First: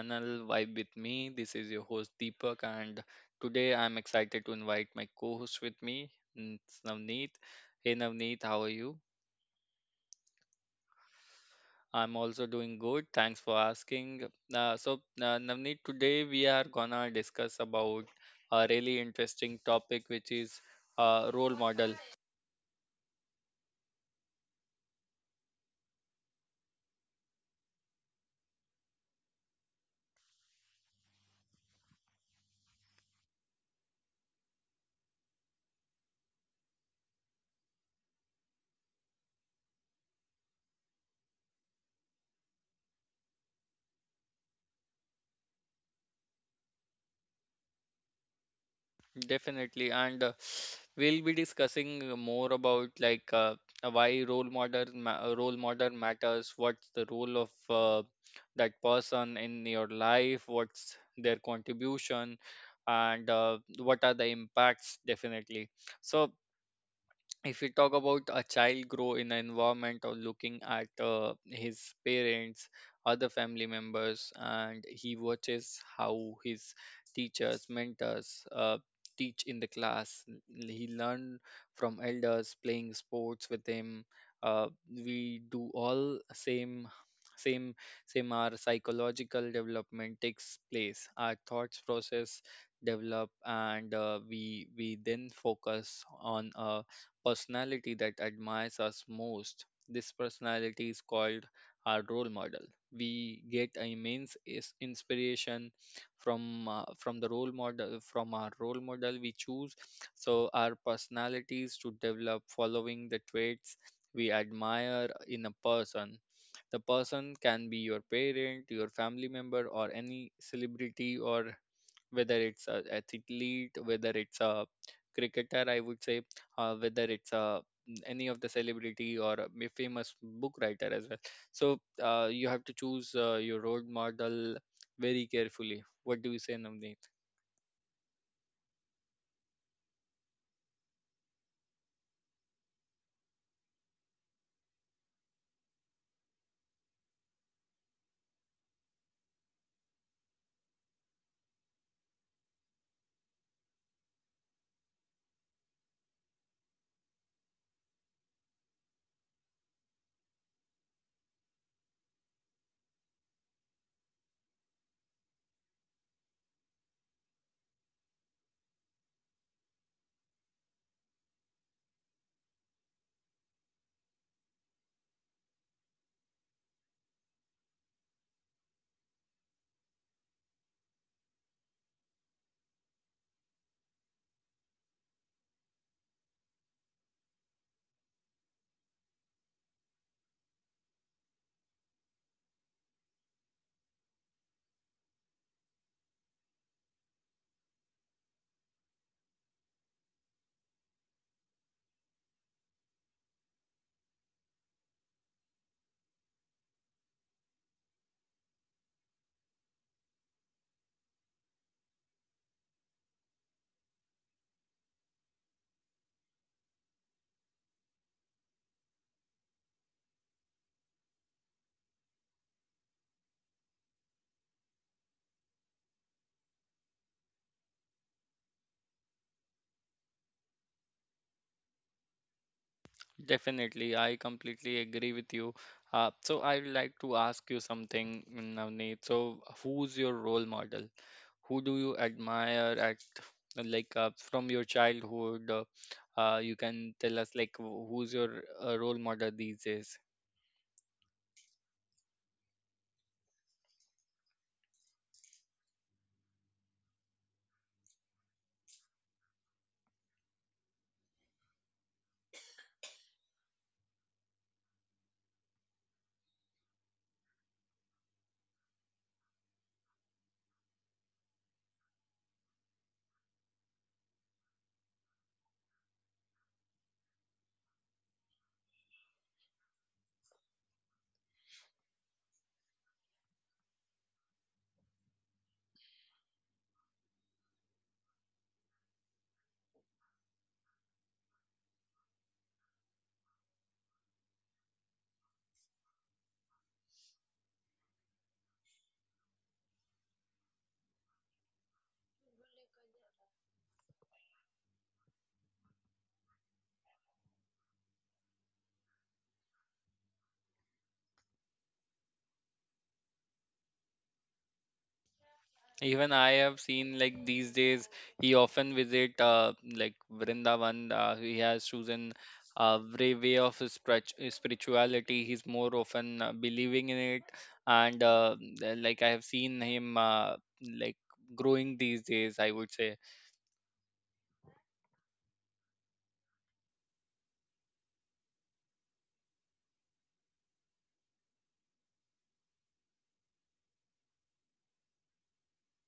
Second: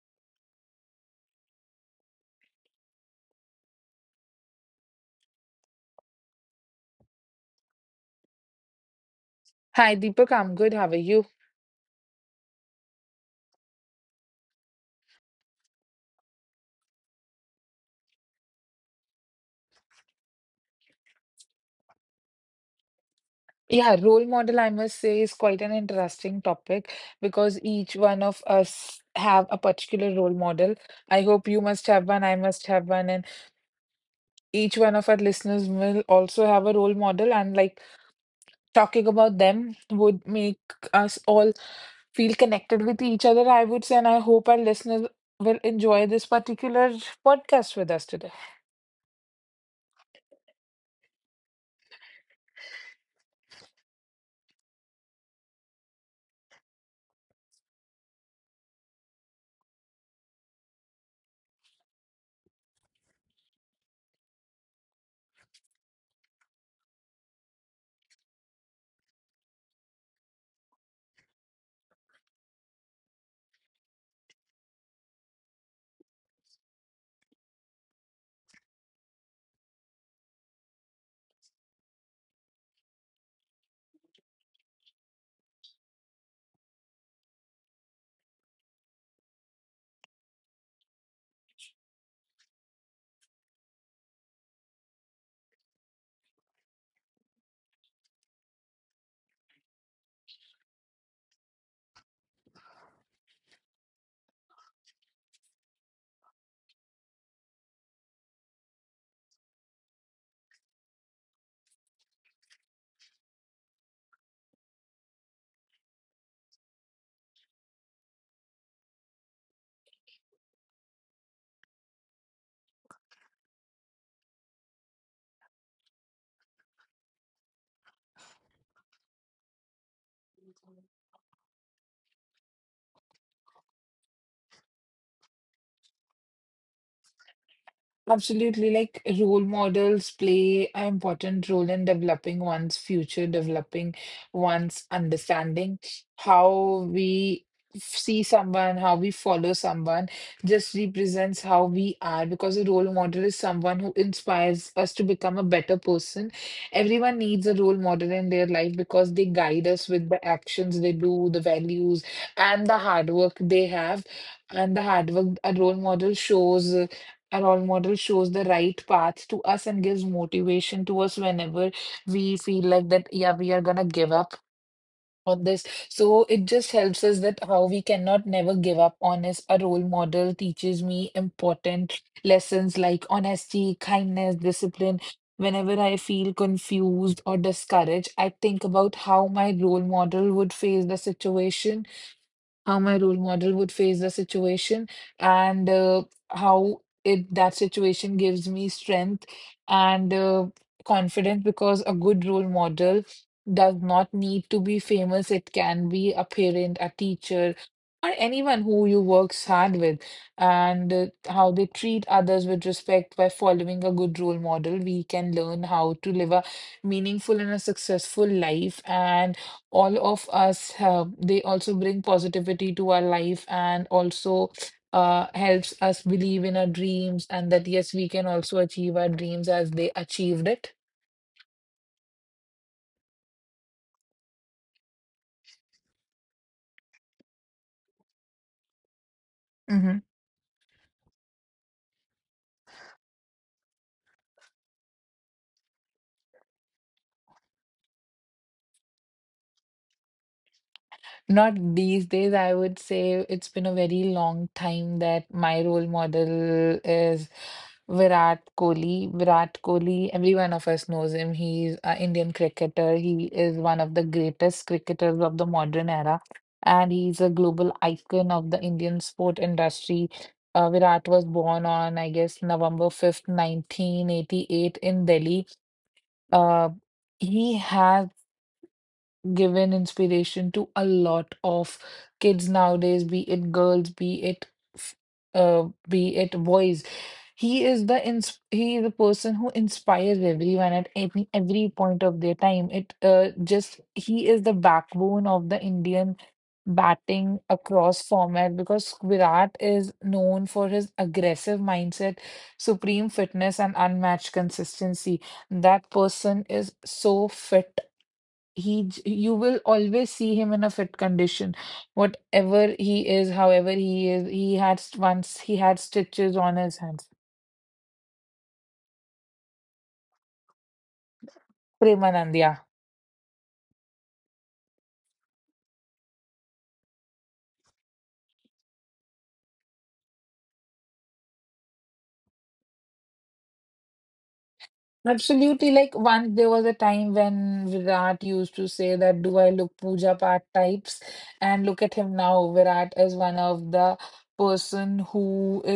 channel Vibe with me. This is your host Deepak and today I'm excited to invite my co-host with me, it's Navneet. Hey Navneet, how are you? Hi, Deepak. I'm good. How are you? I'm also doing good. Thanks for asking. Uh, so Navneet, today we are gonna discuss about a really interesting topic which is role model. Yeah, role model, I must say, is quite an interesting topic because each one of us have a particular role model. I hope you must have one, I must have one, and each one of our listeners will also have a role model. And like talking about them would make us all feel connected with each other, I would say. And I hope our listeners will enjoy this particular podcast with us today. Definitely, and we'll be discussing more about like why role model matters. What's the role of that person in your life? What's their contribution, and what are the impacts? Definitely. So if we talk about a child grow in an environment of looking at his parents, other family members, and he watches how his teachers, mentors teach in the class. He learn from elders playing sports with him. uh, we do all same same our psychological development takes place, our thoughts process develop, and we then focus on a personality that admires us most. This personality is called our role model. We get immense inspiration from the role model, from our role model we choose. So our personalities to develop following the traits we admire in a person. The person can be your parent, your family member, or any celebrity, or whether it's a athlete, whether it's a cricketer, I would say, whether it's a any of the celebrity or a famous book writer as well. So you have to choose your role model very carefully. What do you say, Namni? Absolutely. Like role models play an important role in developing one's future, developing one's understanding, how we see someone, how we follow someone, just represents how we are because a role model is someone who inspires us to become a better person. Everyone needs a role model in their life because they guide us with the actions they do, the values, and the hard work they have. And the hard work a role model shows our role model shows the right path to us and gives motivation to us whenever we feel like that, yeah, we are gonna give up on this. So it just helps us that how we cannot never give up on is a role model teaches me important lessons like honesty, kindness, discipline. Whenever I feel confused or discouraged, I think about how my role model would face the situation how my role model would face the situation and how it that situation gives me strength and confidence because a good role model does not need to be famous. It can be a parent, a teacher, or anyone who you works hard with, and how they treat others with respect by following a good role model. We can learn how to live a meaningful and a successful life, and all of us have they also bring positivity to our life and also helps us believe in our dreams and that yes we can also achieve our dreams as they achieved it. Definitely, I completely agree with you. So I would like to ask you something, mm, Navneet. So who's your role model? Who do you admire at like from your childhood? You can tell us like who's your role model these days? Not these days, I would say it's been a very long time that my role model is Virat Kohli. Virat Kohli, every one of us knows him. He's an Indian cricketer. He is one of the greatest cricketers of the modern era, and he's a global icon of the Indian sport industry. Virat was born on, I guess, November 5th, 1988 in Delhi. Uh, he has given inspiration to a lot of kids nowadays, be it girls, f- be it boys. He is the person who inspires everyone at every point of their time. It just he is the backbone of the Indian batting across format because Virat is known for his aggressive mindset, supreme fitness, and unmatched consistency. That person is so fit you will always see him in a fit condition whatever he is however he is once he had Even I stitches have on his seen hands. like these days he often visit like Vrindavan. He has chosen Premanand, yeah. a way of his spirituality. He's more often believing in it, and like I have seen him like growing these days, I would say Absolutely. Like once there was a time when Virat used to say that, "Do I look Pooja Path types?" And look at him now. Virat is one of the person who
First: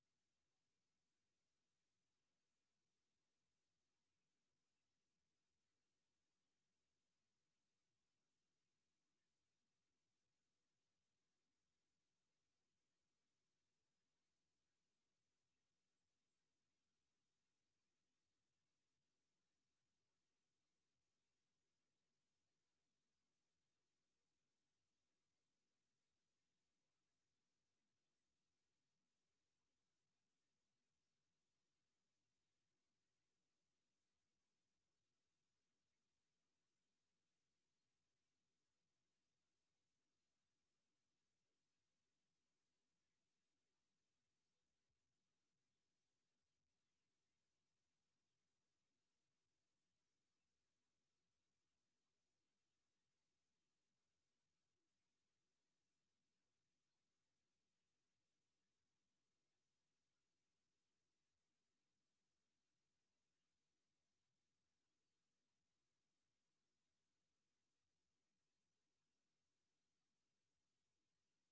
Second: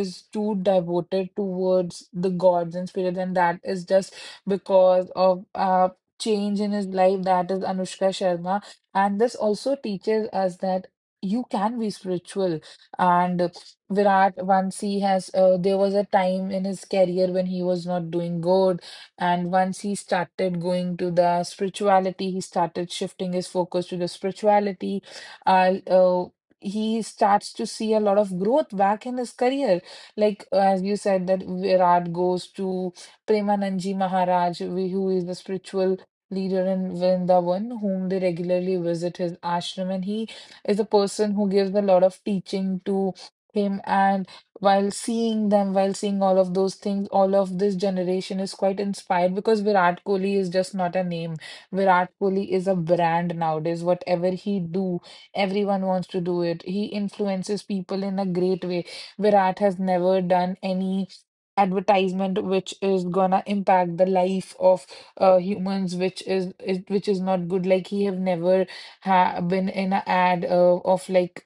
is too devoted towards the gods and spirits, and that is just because of change in his life. That is Anushka Sharma, and this also teaches us that you can be spiritual and. Virat, once he has, there was a time in his career when he was not doing good and once he started going to the spirituality, he started shifting his focus to the spirituality. Uh, uh, he starts to see a lot of growth back in his career. Like, as you said, that Virat goes to Premananji Maharaj, who is the spiritual leader in Vrindavan, whom they regularly visit his ashram. And he is a person who gives a lot of teaching to him. And while seeing them, while seeing all of those things, all of this generation is quite inspired because Virat Kohli is just not a name. Virat Kohli is a brand nowadays. Whatever he do, everyone wants to do it. He influences people in a great way. Virat has never done any advertisement which is gonna impact the life of humans which is not good like he have never been in a ad of like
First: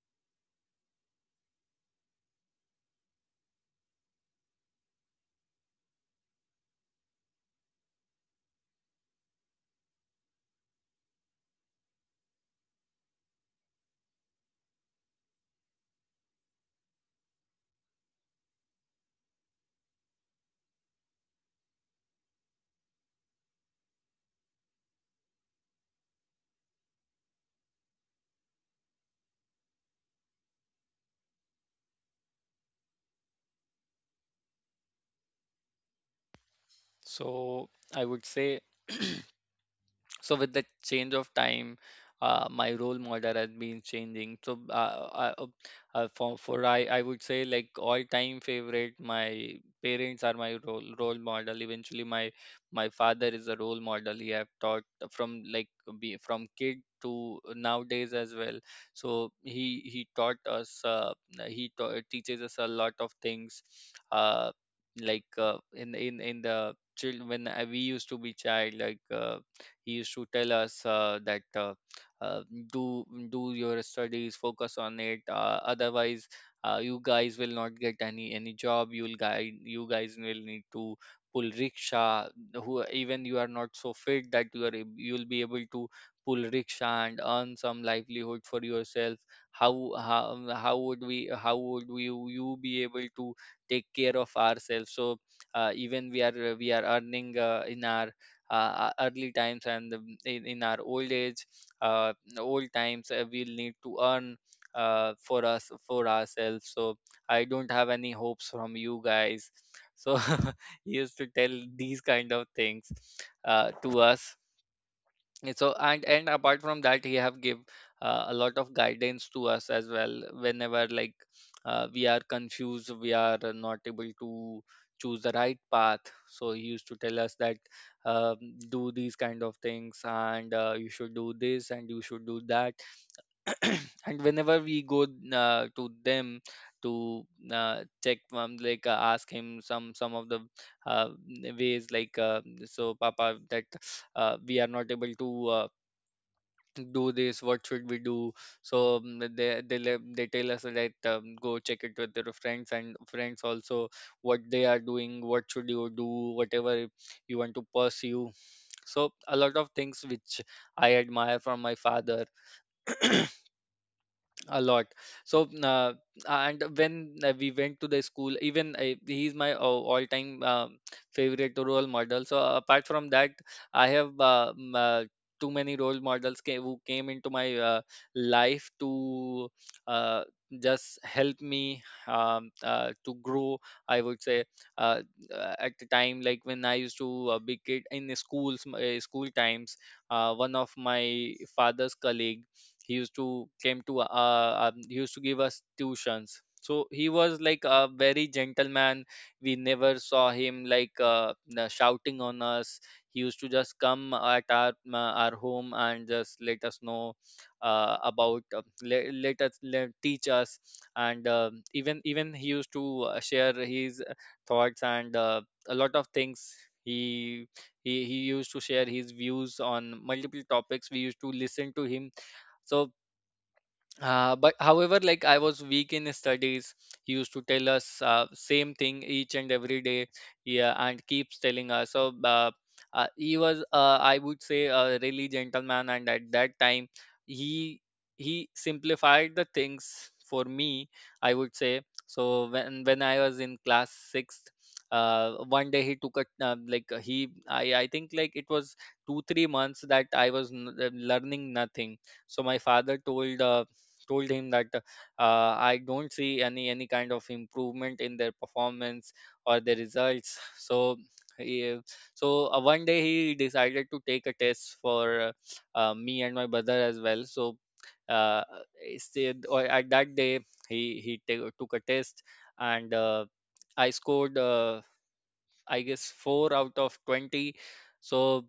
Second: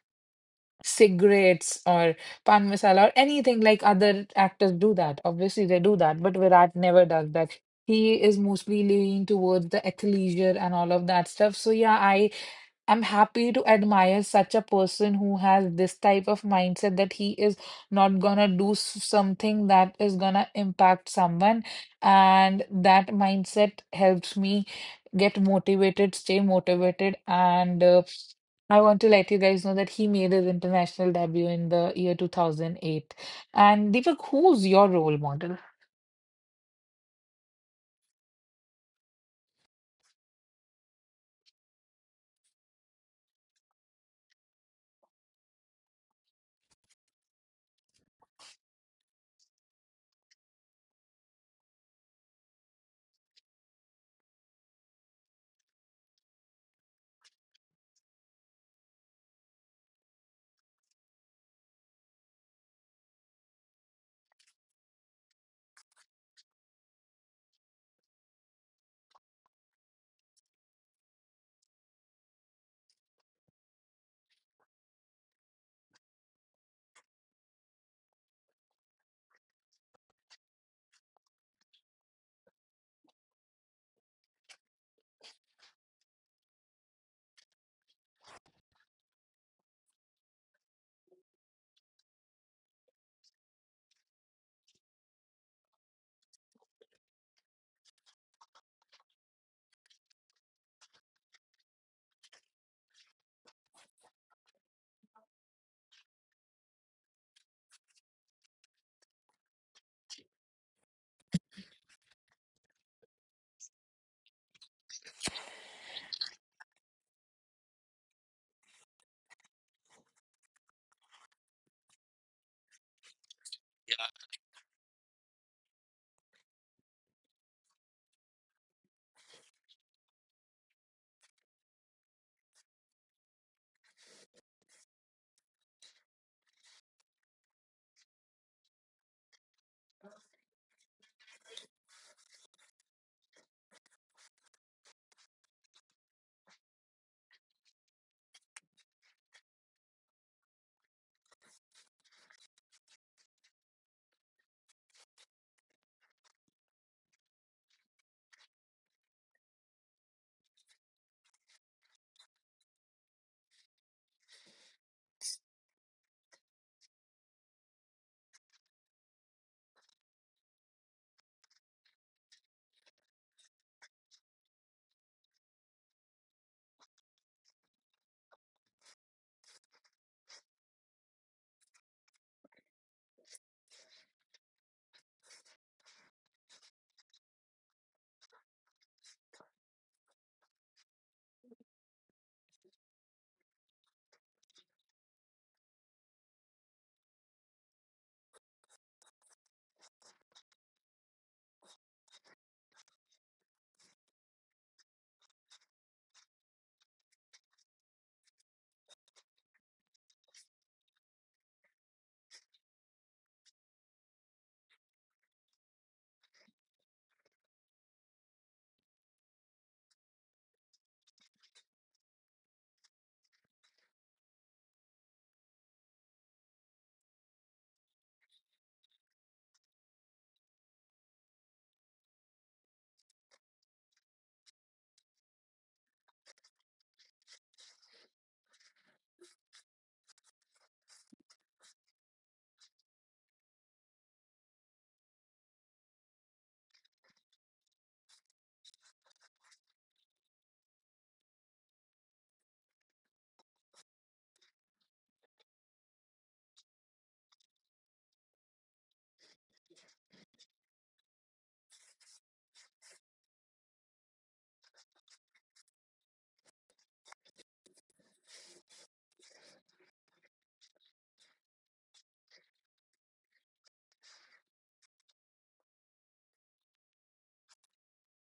cigarettes or pan masala or anything like other actors do that. Obviously, they do that, but Virat never does that. He is mostly leaning towards the athleisure and all of that stuff. So yeah, I'm happy to admire such a person who has this type of mindset that he is not gonna do something that is gonna impact someone. And that mindset helps me get motivated, stay motivated. And I want to let you guys know that he made his international debut in the year 2008. And Deepak, who's your role model? so. I would say, so with the change of time, my role model has been changing. I would say like all time favorite, my parents are my role model. Eventually, my father is a role model. He have taught from like be from kid to nowadays as well. So he taught us, teaches us a lot of things. uh, like in the children, when we used to be child, like he used to tell us that uh, do do your studies, focus on it, otherwise you guys will not get any job. You'll guy you guys will need to pull rickshaw, who even you are not so fit that you are you'll be able to pull rickshaw and earn some livelihood for yourself. How how, how would we how would we, you be able to take care of ourselves? So even we are earning in our early times, and in our old age, uh, old times, we'll need to earn for ourselves. So I don't have any hopes from you guys. So he used to tell these kind of things to us. Yeah, so and apart from that, he have give a lot of guidance to us as well whenever like we are confused, we are not able to choose the right path. So he used to tell us that um, do these kind of things and you should do this and you should do that. And whenever we go to them to check, ask him some of the uh, ways, like so papa that we are not able to do this, what should we do? So they tell us that, go check it with your friends, and friends also what they are doing, what should you do, whatever you want to pursue. So a lot of things which I admire from my father a lot. So and when we went to the school, even he's my all-time favorite role model. So apart from that, I have too many role models who came into my life to uh, just help me, to grow, I would say. uh, at the time, like when I used to be kid in the schools, school times, one of my father's colleague, he used to came to he used to give us tuitions. So he was like a very gentleman. We never saw him like shouting on us. He used to just come at our our home and just let us know about let, let us let, teach us. And even he used to share his thoughts and a lot of things. He he he used to share his views on multiple topics, we used to listen to him. So but however, like I was weak in studies, he used to tell us same thing each and every day, yeah, and keeps telling us. So he was, I would say, a really gentleman, and at that time, he he simplified the things for me, I would say so. When I was in class sixth, one day he took a like he I think like it was two three months that I was learning nothing. So my father told. Told him that I don't see any kind of improvement in their performance or their results. He, so one day he decided to take a test for me and my brother as well. So uh, he or at that day, took a test, and I scored I guess four out of 20. So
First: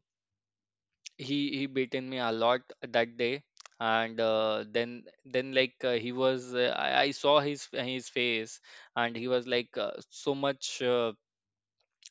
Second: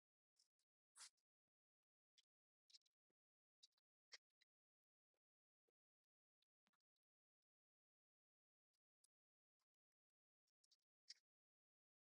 he beaten me a lot that day. And then like he was I saw his face, and he was like so much,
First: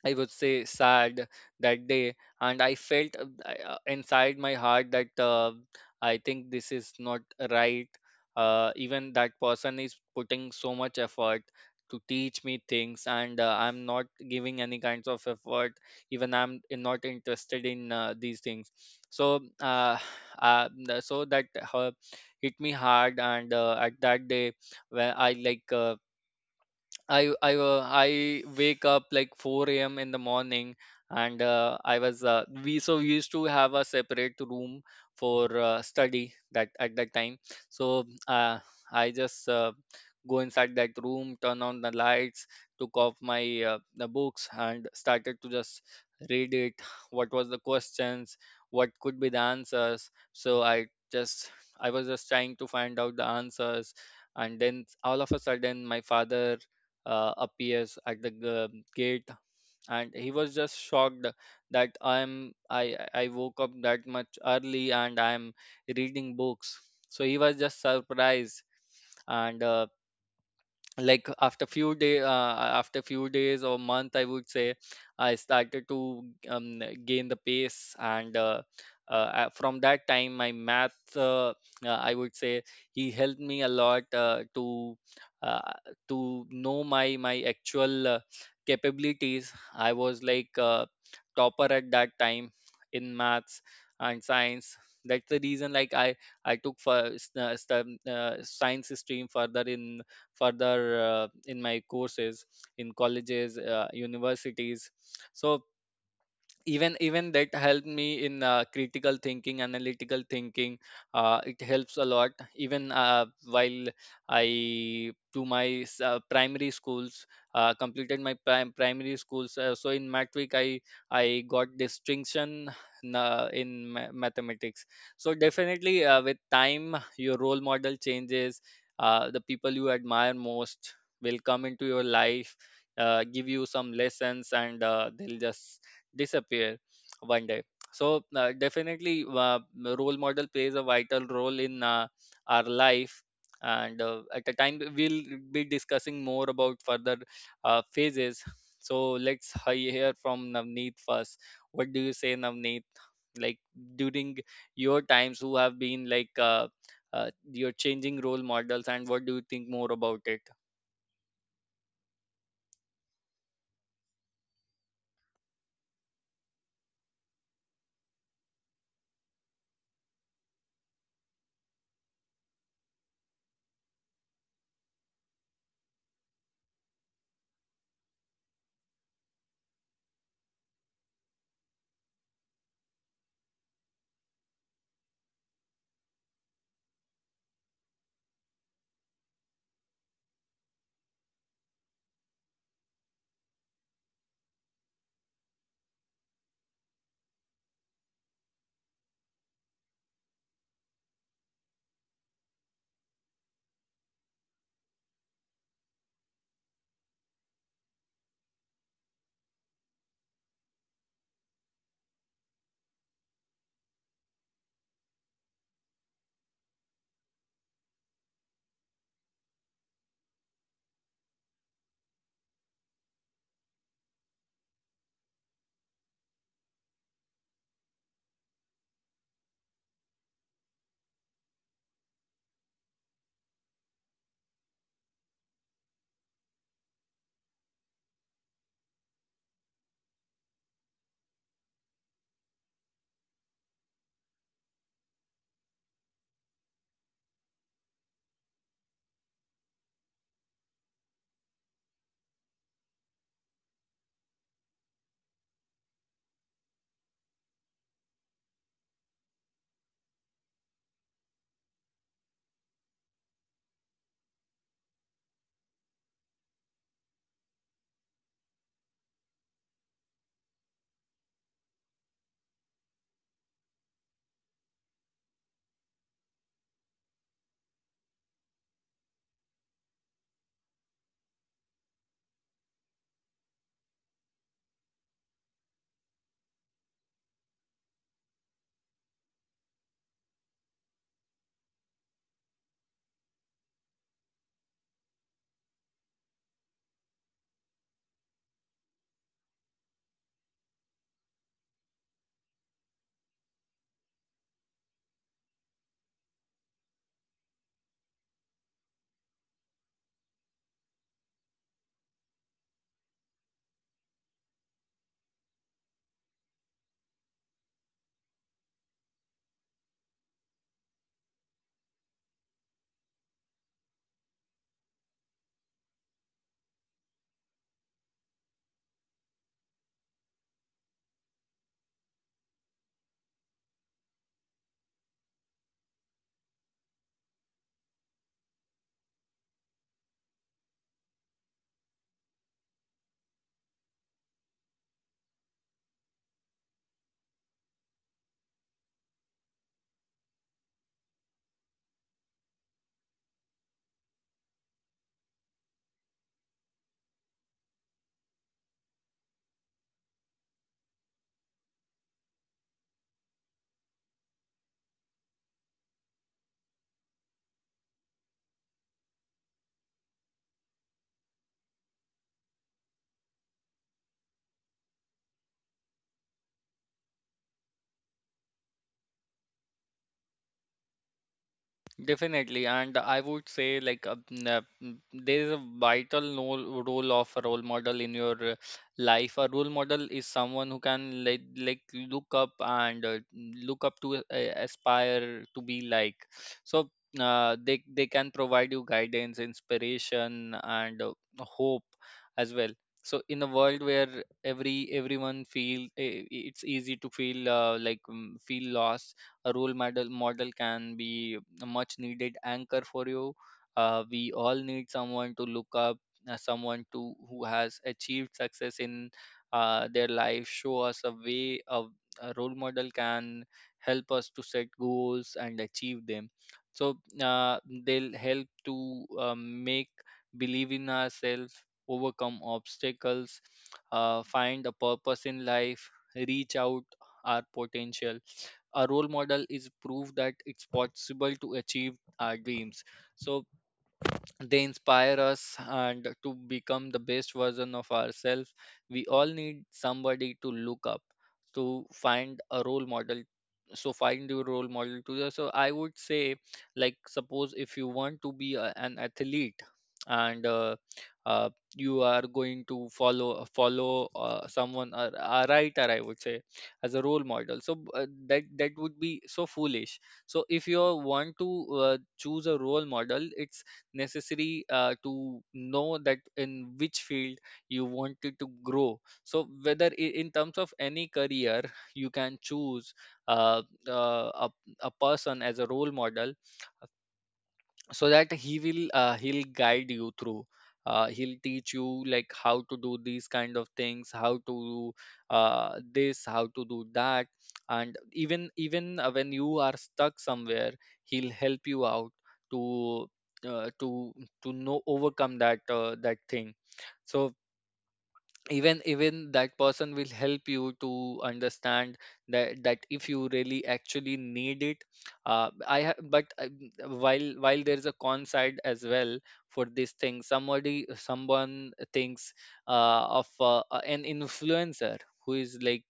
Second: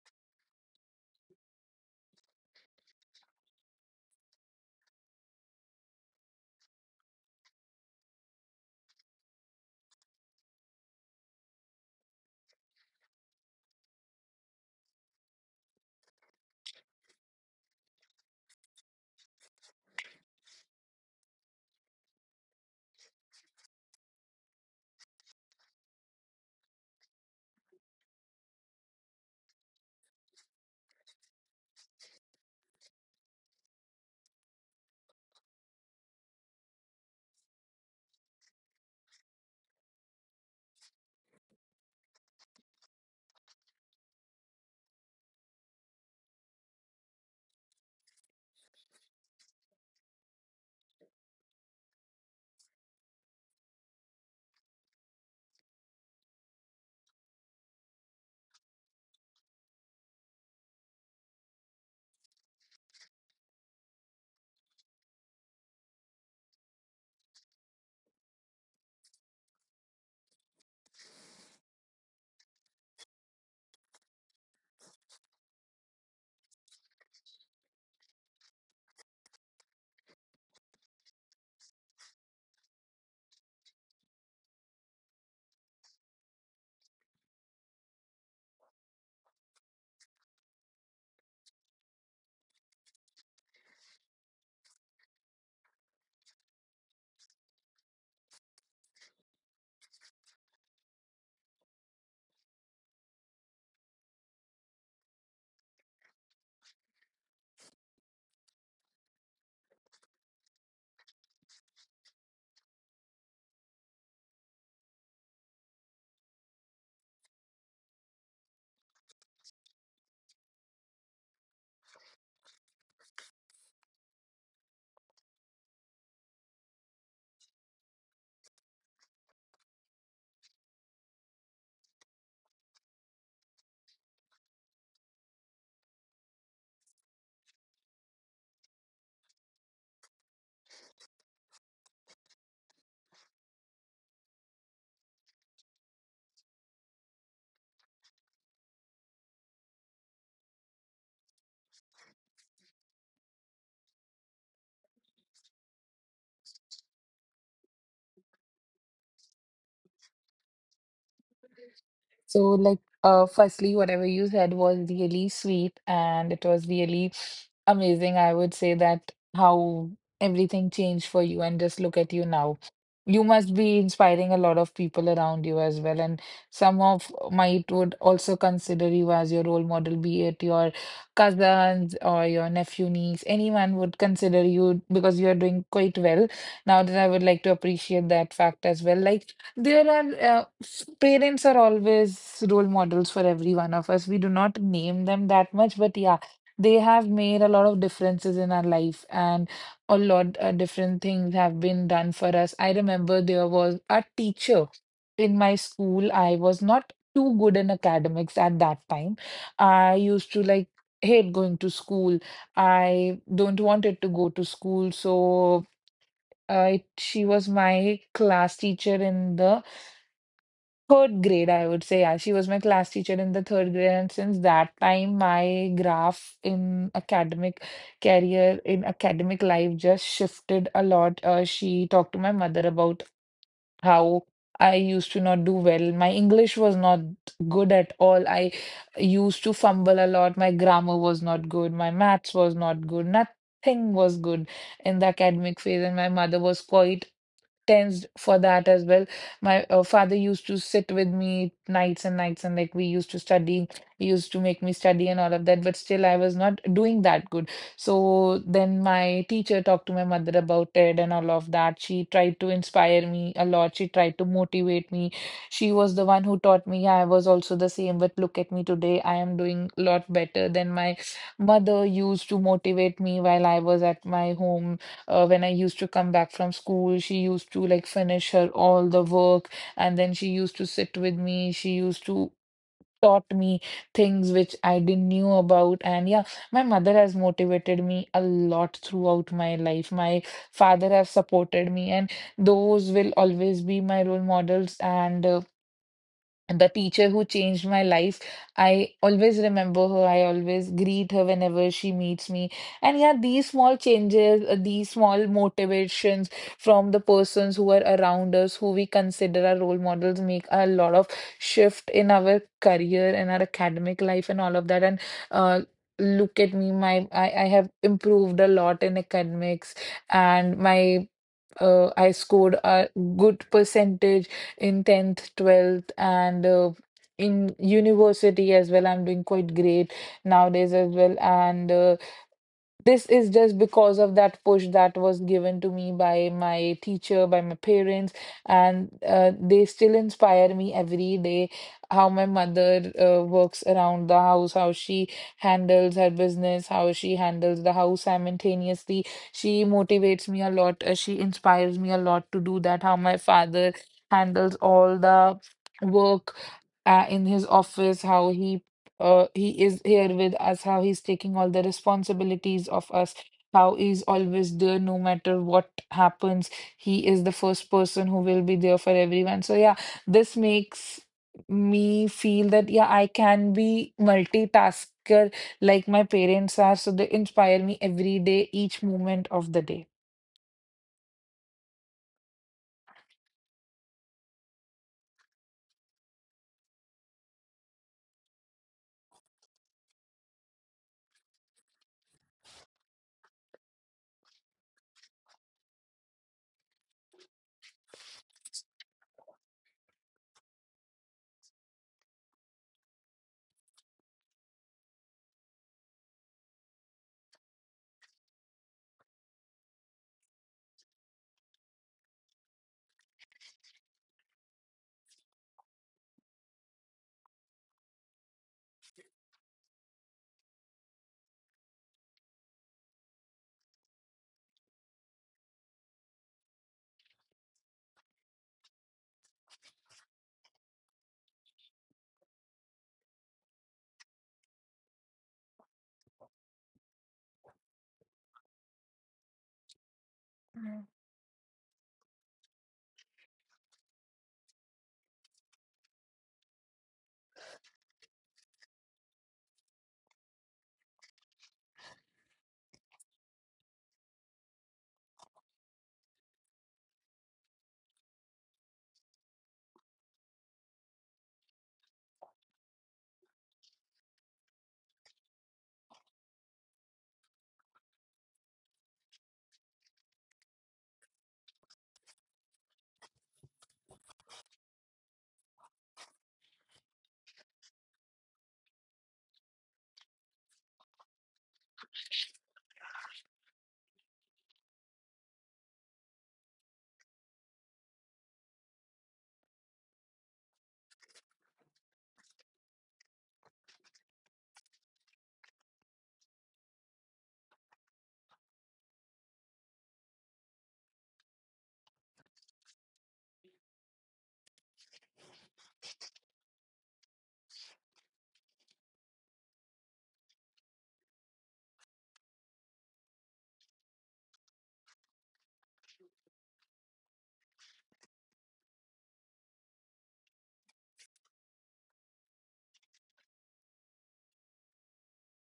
I would say, sad that day. And I felt inside my heart that I think this is not right. Even that person is putting so much effort to teach me things, and I'm not giving any kinds of effort. Even I'm not interested in these things. So, uh, so that hit me hard, and at that day, where I like. I wake up like 4 a.m. in the morning, and I was we so we used to have a separate room for study that at that time. So I just go inside that room, turn on the lights, took off my the books, and started to just read it. What was the questions? What could be the answers? So I was just trying to find out the answers, and then all of a sudden my father appears at the gate, and he was just shocked that I woke up that much early and I'm reading books. So he was just surprised. And like after few day after few days or month, I would say, I started to gain the pace. And from that time, my math I would say he helped me a lot uh, to know my my actual capabilities. I was like topper at that time in maths and science. That's the reason like I took for science stream further in further in my courses, in colleges, universities. So even that helped me in critical thinking, analytical thinking. Uh, it helps a lot even while I do my primary schools, completed my primary schools. So in matric, I got distinction in, mathematics. So definitely, with time your role model changes. The people you admire most will come into your life, give you some lessons, and they'll just disappear one day. So definitely, role model plays a vital role in our life. And at a time, we'll be discussing more about further phases. So let's hear from Navneet first. What do you say, Navneet? Like during your times, who have been like your changing role models, and what do you think more about it? So, like, firstly, whatever you said was really sweet and it was really amazing. I would say that how everything changed for you, and just look at you now. You must be inspiring a lot of people around you as well, and some of might would also consider you as your role model, be it your cousins or your nephew, niece. Anyone would consider you because you are doing quite well. Now that I would like to appreciate that fact as well. Like, there are parents are always role models for every one of us. We do not name them that much, but yeah, they have made a lot of differences in our life, and a lot different things have been done for us. I remember there was a teacher in my school. I was not too good in academics at that time. I used to like hate going to school. I don't wanted to go to school, so she was my class teacher in the third grade, I would say. Yeah, she was my class teacher in the third grade, and since that time, my graph in academic career, in academic life, just shifted a lot. She talked to my mother about how I used to not do well. My English was not good at all. I used to fumble a lot. My grammar was not good. My maths was not good. Nothing was good in the academic phase. And my mother was quite tensed for that as well. My father used to sit with me nights and nights, and like we used to study, he used to make me study and all of that, but still I was not doing that good. So then my teacher talked to my mother about it and all of that. She tried to inspire me a lot, she tried to motivate me. She was the one who taught me. I was also the same, but look at me today, I am doing a lot better than my mother used to motivate me while I was at my home when I used to come back from school, she used to like finish her all the work and then she used to sit with me. She used to taught me things which I didn't knew about. And yeah, my mother has motivated me a lot throughout my life. My father has supported me and those will always be my role models. And the teacher who changed my life, I always remember her, I always greet her whenever she meets me. And yeah, these small changes, these small motivations from the persons who are around us who we consider our role models make a lot of shift in our career and our academic life and all of that. And uh look at me, I have improved a lot in academics, and my I scored a good percentage in 10th, 12th, and in university as well. I'm doing quite great nowadays as well. And this is just because of that push that was given to me by my teacher, by my parents, and they still inspire me every day. How my mother works around the house, how she handles her business, how she handles the house simultaneously. She motivates me a lot. She inspires me a lot to do that. How my father handles all the work in his office, how he is here with us, how he's taking all the responsibilities of us, how he's always there no matter what happens. He is the first person who will be there for everyone. So, yeah, this makes me feel that, yeah, I can be multitasker like my parents are. So, they inspire me every day, each moment of the day. Definitely, and I would say there is a vital role of a role model in your life. A role model is someone who can like look up and look up to, aspire to be like. So they can provide you guidance, inspiration, and hope as well. So in a world where everyone feel, it's easy to feel feel lost. A role model can be a much needed anchor for you. We all need someone to look up, someone to who has achieved success in their life, show us a way of. A role model can help us to set goals and achieve them. So uh, they'll help to make believe in ourselves, overcome obstacles, find a purpose in life, reach out our potential. A role model is proof that it's possible to achieve our dreams. So they inspire us and to become the best version of ourselves. We all need somebody to look up, to find a role model. So find your role model to the. So I would say like suppose if you want to be an athlete and uh, you are going to follow someone or a writer, I would say, as a role model, so that would be so foolish. So if you want to choose a role model, it's necessary to know that in which field you wanted to grow. So whether in terms of any career, you can choose uh, uh, a, a person as a role model, so that he will he'll guide you through. He'll teach you like how to do these kind of things, how to do this, how to do that. And even when you are stuck somewhere, he'll help you out to uh, to to know, overcome that that thing. So even that person will help you to understand that that if you really actually need it. But while there is a con side as well for this thing. Somebody Someone thinks of an influencer who is like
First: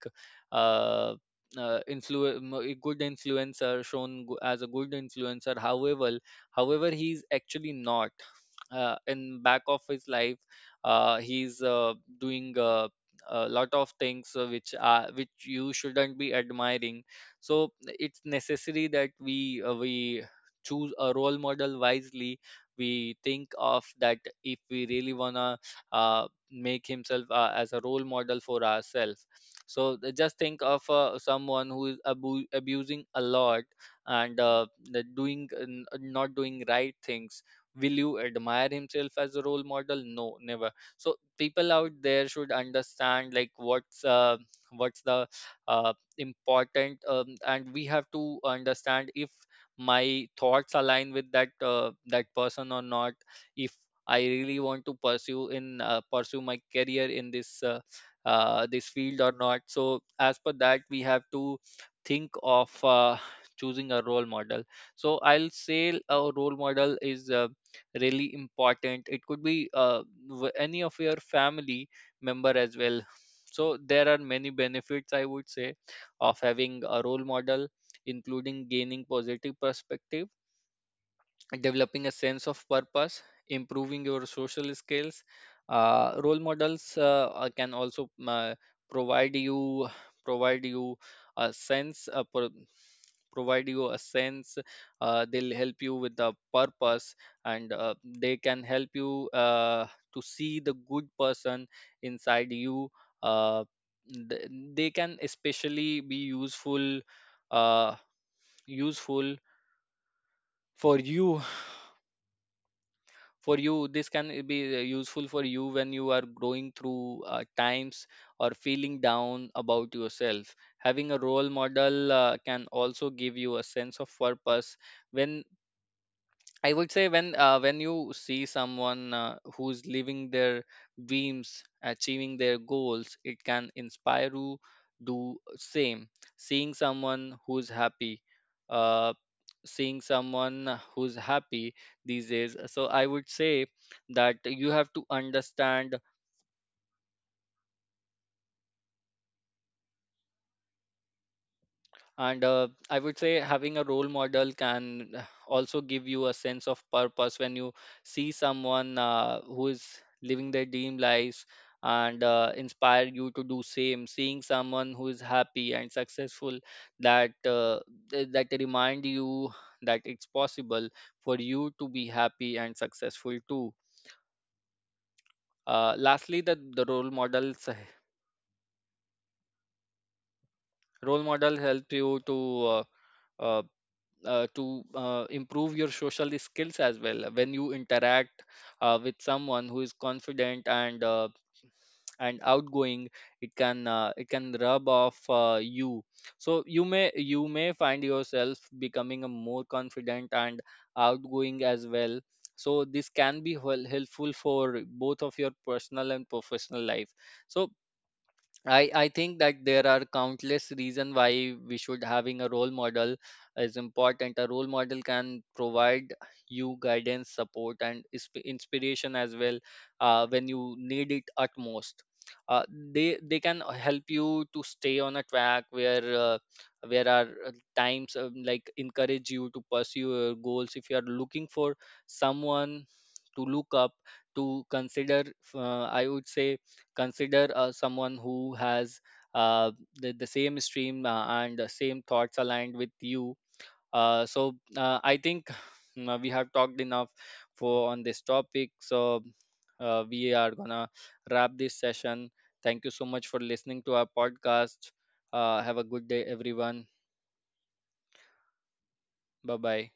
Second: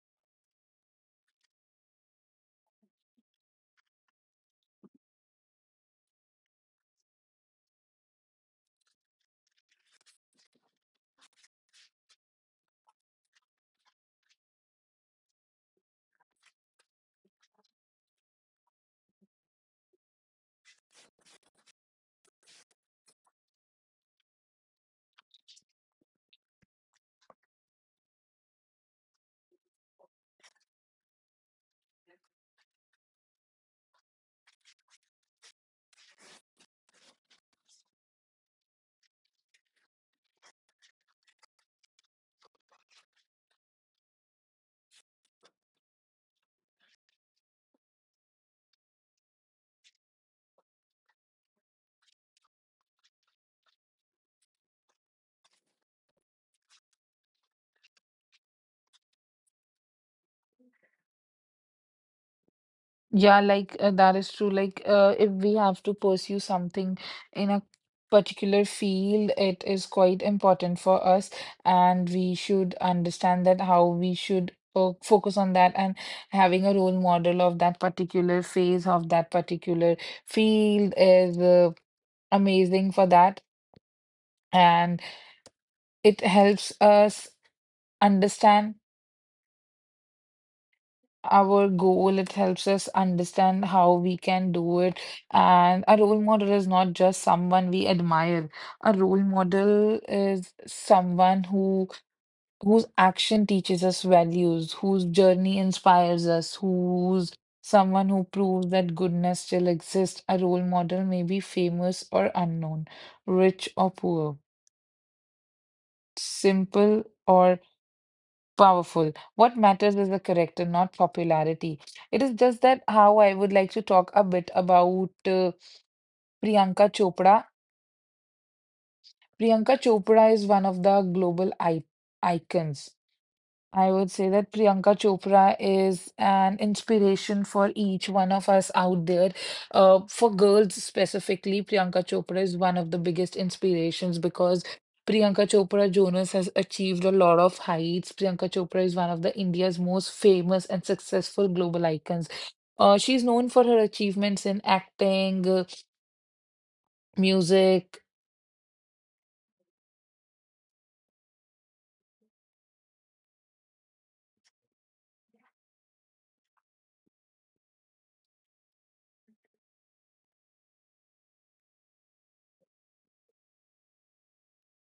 uh, a good influencer, shown as a good influencer. However, he is actually not. In back of his life, he's doing a lot of things which are which you shouldn't be admiring. So it's necessary that we choose a role model wisely. We think of that if we really wanna make himself as a role model for ourselves. So just think of someone who is abusing a lot, and the doing not doing right things. Will you admire himself as a role model? No, never. So people out there should understand like what's the uh, important, and we have to understand if my thoughts align with that person or not. If I really want to pursue my career in this field or not. So as per that, we have to think of Yeah, like choosing a that is role true. model. Like, So if we I'll have to say a pursue role something model is in a really particular important. It field, could it be is quite important any for of your us, family and we member should as well. understand that So how we there are should many benefits, I focus would on that, say, and of having a having role a role model of model, that particular including phase of gaining that positive particular perspective, field is developing a sense of amazing for purpose, that, improving your social and skills. It Role helps models us can also understand provide you provide you a our goal. It helps us understand provide how you a we can sense. do it. They'll help And a you role with the model is not purpose, just someone and we they admire. can A help role you model to is see the good someone person who inside whose you. action Uh, teaches us th- values, they whose can journey especially inspires be us, useful, who's uh, someone who proves that useful goodness still exists. A role model for may be you famous or unknown, for rich or you this can poor, be useful for you when you are growing simple through or times or feeling powerful. down What matters about is the yourself. character, not Having a role popularity. model It is just can that also how I give would you a like to sense talk of a bit purpose about when I Priyanka would say Chopra. When you see someone Priyanka who's living Chopra is their one of the dreams, global achieving their icons. goals, it can I would say inspire that you Priyanka do Chopra same. is an Seeing someone inspiration for who's each happy, one of us out uh, there. Seeing For someone girls who's specifically, happy Priyanka these Chopra is days. one So of the I would biggest say inspirations that because you have to Priyanka Chopra understand, Jonas has achieved a lot of heights. Priyanka Chopra is one of the India's most famous and successful global icons. and I would She's say known for her having a role achievements model in can acting, also give you a sense of purpose when you music, see someone who is living their dream lives, and inspire you to do same, seeing someone who is happy and successful, that uh, that remind you that it's possible for you to be happy and successful too. Lastly, the role model help you to uh, uh, improve your social skills as well. When you interact with someone who is confident and outgoing, it can, it can rub off you. So you may, find yourself becoming a more confident and outgoing as well. So this can be helpful for both of your personal and professional life. So I think that there are countless reasons why we should having a role model is important. A role model can provide you guidance, support, and inspiration as well when you need it utmost. Uh, they can help you to stay on a track where are times, like, encourage you to pursue your goals. If you are looking for someone to look up, to consider, I would say consider someone who has uh, the same stream and the same thoughts aligned with you. So I think we have talked enough for on this topic. So we are gonna wrap this session. Thank you so much for listening to our podcast. Uh, have a good day everyone. Bye bye.